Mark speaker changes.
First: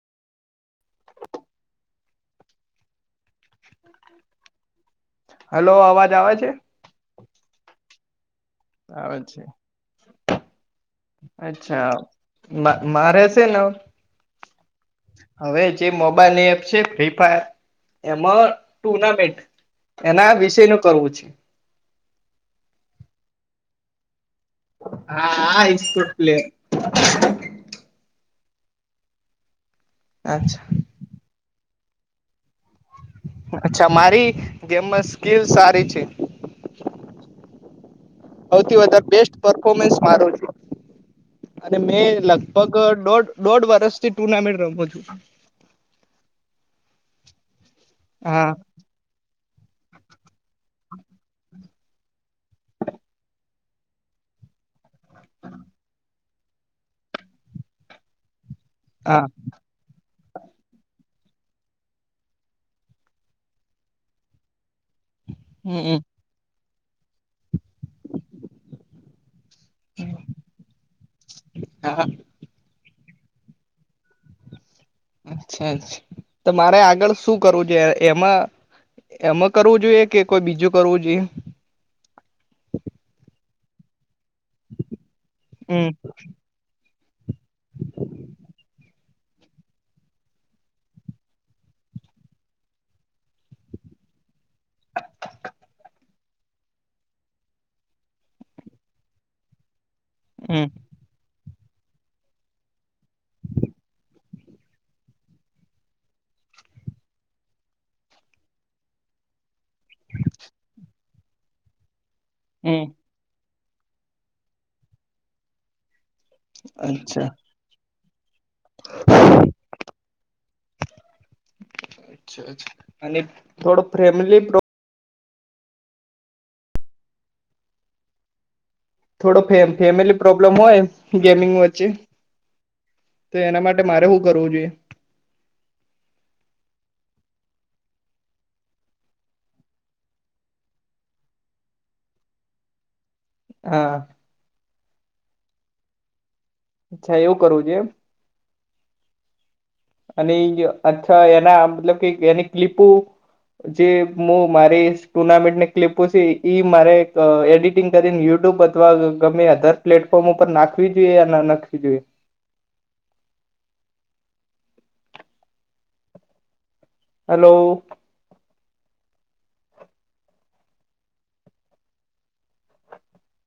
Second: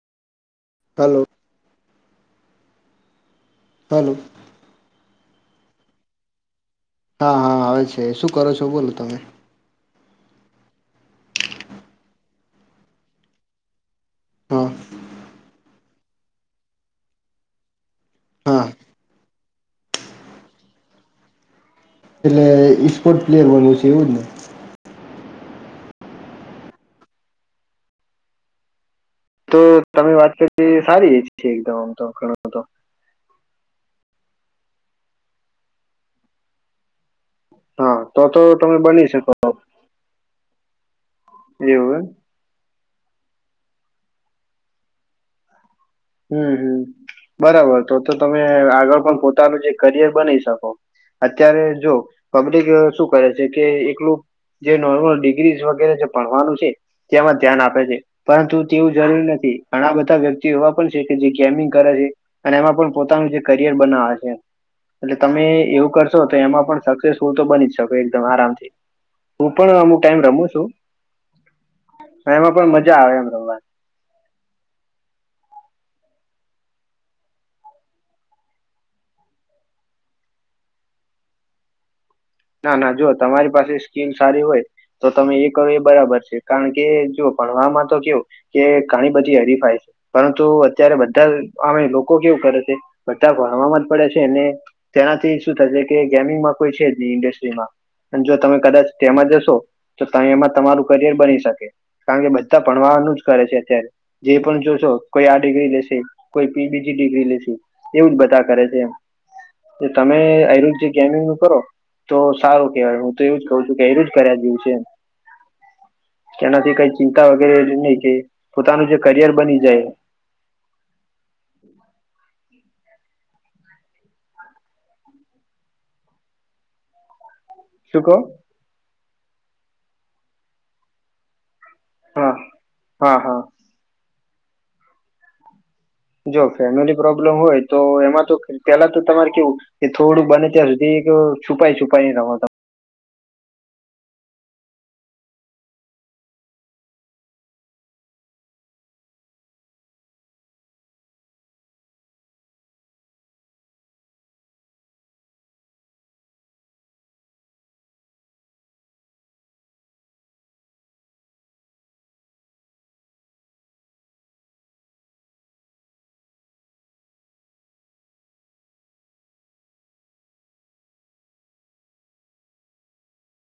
Speaker 1: હાલો hello
Speaker 2: hello અવાજ આવે છે.
Speaker 1: હા હા આવે છે શું કરો છો? બોલો તમે.
Speaker 2: આવે છે. અચ્છા મારે મારે છે ને
Speaker 1: હા
Speaker 2: હવે જ જે મોબાઈલની એપ છે ફ્રી ફાયર એમાં
Speaker 1: હા
Speaker 2: ટુર્નામેન્ટ એના વિષય નું કરવું છે.
Speaker 1: એટલે ઇ સ્પોર્ટ પ્લેયર બનવું છે એવું જ ને!
Speaker 2: હા હા ઈસ્પોર્ટ પ્લેયર.
Speaker 1: તો તમે વાત
Speaker 2: અચ્છા
Speaker 1: કરી સારી એ છે એકદમ આમ તો કરો તો
Speaker 2: અચ્છા મારી ગેમમાં સ્કીલ સારી છે.
Speaker 1: હા તો તો તમે
Speaker 2: સૌથી
Speaker 1: બની
Speaker 2: વધારે
Speaker 1: શકો
Speaker 2: બેસ્ટ પરફોમસ મારું જ છે. અને
Speaker 1: એવું
Speaker 2: મેં
Speaker 1: એમ
Speaker 2: લગભગ લગભગ દોઢ દોઢ વર્ષ થી ટુર્નામેન્ટ રમું છું.
Speaker 1: હમ હમ બરાબર તો તો તમે
Speaker 2: હા
Speaker 1: આગળ પણ પોતાનું જે કરિયર બનાવી શકો. અત્યારે જો પબ્લિક શું કરે છે કે એકલું જે નોર્મલ ડિગ્રીઝ વગેરે જે ભણવાનું છે તેમાં ધ્યાન આપે છે. પરંતુ તેવું
Speaker 2: હા
Speaker 1: જરૂરી નથી. ઘણા બધા વ્યક્તિઓ એવા પણ જે ગેમિંગ કરે છે, અને એમાં પણ પોતાનું જે કરિયર બનાવે છે. એટલે તમે એવું
Speaker 2: હમ
Speaker 1: કરશો તો એમાં પણ સક્સેસફુલ તો બની જ શકો એકદમ આરામથી. હું પણ અમુક ટાઈમ રમું છું
Speaker 2: હા
Speaker 1: એમાં પણ મજા આવે એમ રમવાની
Speaker 2: અચ્છા અચ્છા તો મારે આગળ શું કરવું છે એમ. એ એમ. એ કરવું જોઈએ કે કોઈ બીજું કરવું જોઈએ
Speaker 1: ના ના જો તમારી પાસે સ્કીલ સારી હોય તો તમે એ કરો એ
Speaker 2: હમ
Speaker 1: બરાબર છે કારણ કે જો ભણવા માં તો કેવું કે ઘણી બધી હરીફાય છે પરંતુ અત્યારે બધા જ આવે લોકો કેવું કરે છે બધા ભણવામાં જ પડે છે અને તેનાથી શું થશે કે ગેમિંગમાં કોઈ છે ઇન્ડસ્ટ્રીમાં અને જો તમે કદાચ તેમાં જશો તો તમે એમાં
Speaker 2: હમ
Speaker 1: તમારું કરિયર બની શકે કારણ કે બધા ભણવાનું જ કરે છે અત્યારે જે પણ જોશો કોઈ આ ડિગ્રી લેશે કોઈ પી. જી ની ડિગ્રી લેશે એવું જ બધા કરે છે તમે આજ જે ગેમિંગ નું કરો તો સારું
Speaker 2: હમ
Speaker 1: કહેવાય હું તો એવું જ કહું છું કે એ જ કર્યા જેવું છે કે એનાથી કઈ
Speaker 2: અચ્છા
Speaker 1: ચિંતા વગેરે નહી કે પોતાનું જે કરિયર બની જાય
Speaker 2: અચ્છા અચ્છા અને થોડુંક ફેમિલી ગૃ
Speaker 1: શું કહો
Speaker 2: થોડો ફેમિલી ફેમિલી પ્રોબ્લેમ હોય ગેમિંગ વચ્ચે
Speaker 1: હા હા
Speaker 2: તો
Speaker 1: હા
Speaker 2: એના માટે મારે શું કરવું જોઈએ
Speaker 1: જો ફેમિલી પ્રોબ્લેમ હોય તો એમાં તો પેલા તો તમારે કેવું કે થોડું બને ત્યાં સુધી એક છુપાઈ છુપાઈ રમતો
Speaker 2: હા અચ્છા એવું કરવું જોઈએ એમ અને ઇ જ અચ્છા એના મતલબ કે એની ક્લિપુ જે હું મારી ટુર્નામેન્ટને ક્લિપો છે ઈ મારે એડિટિંગ કરીને યુટ્યુબ અથવા ગમે અધર પ્લેટફોર્મ ઉપર નાખવી જોઈએ કે ના નાખવી જોઈએ હલો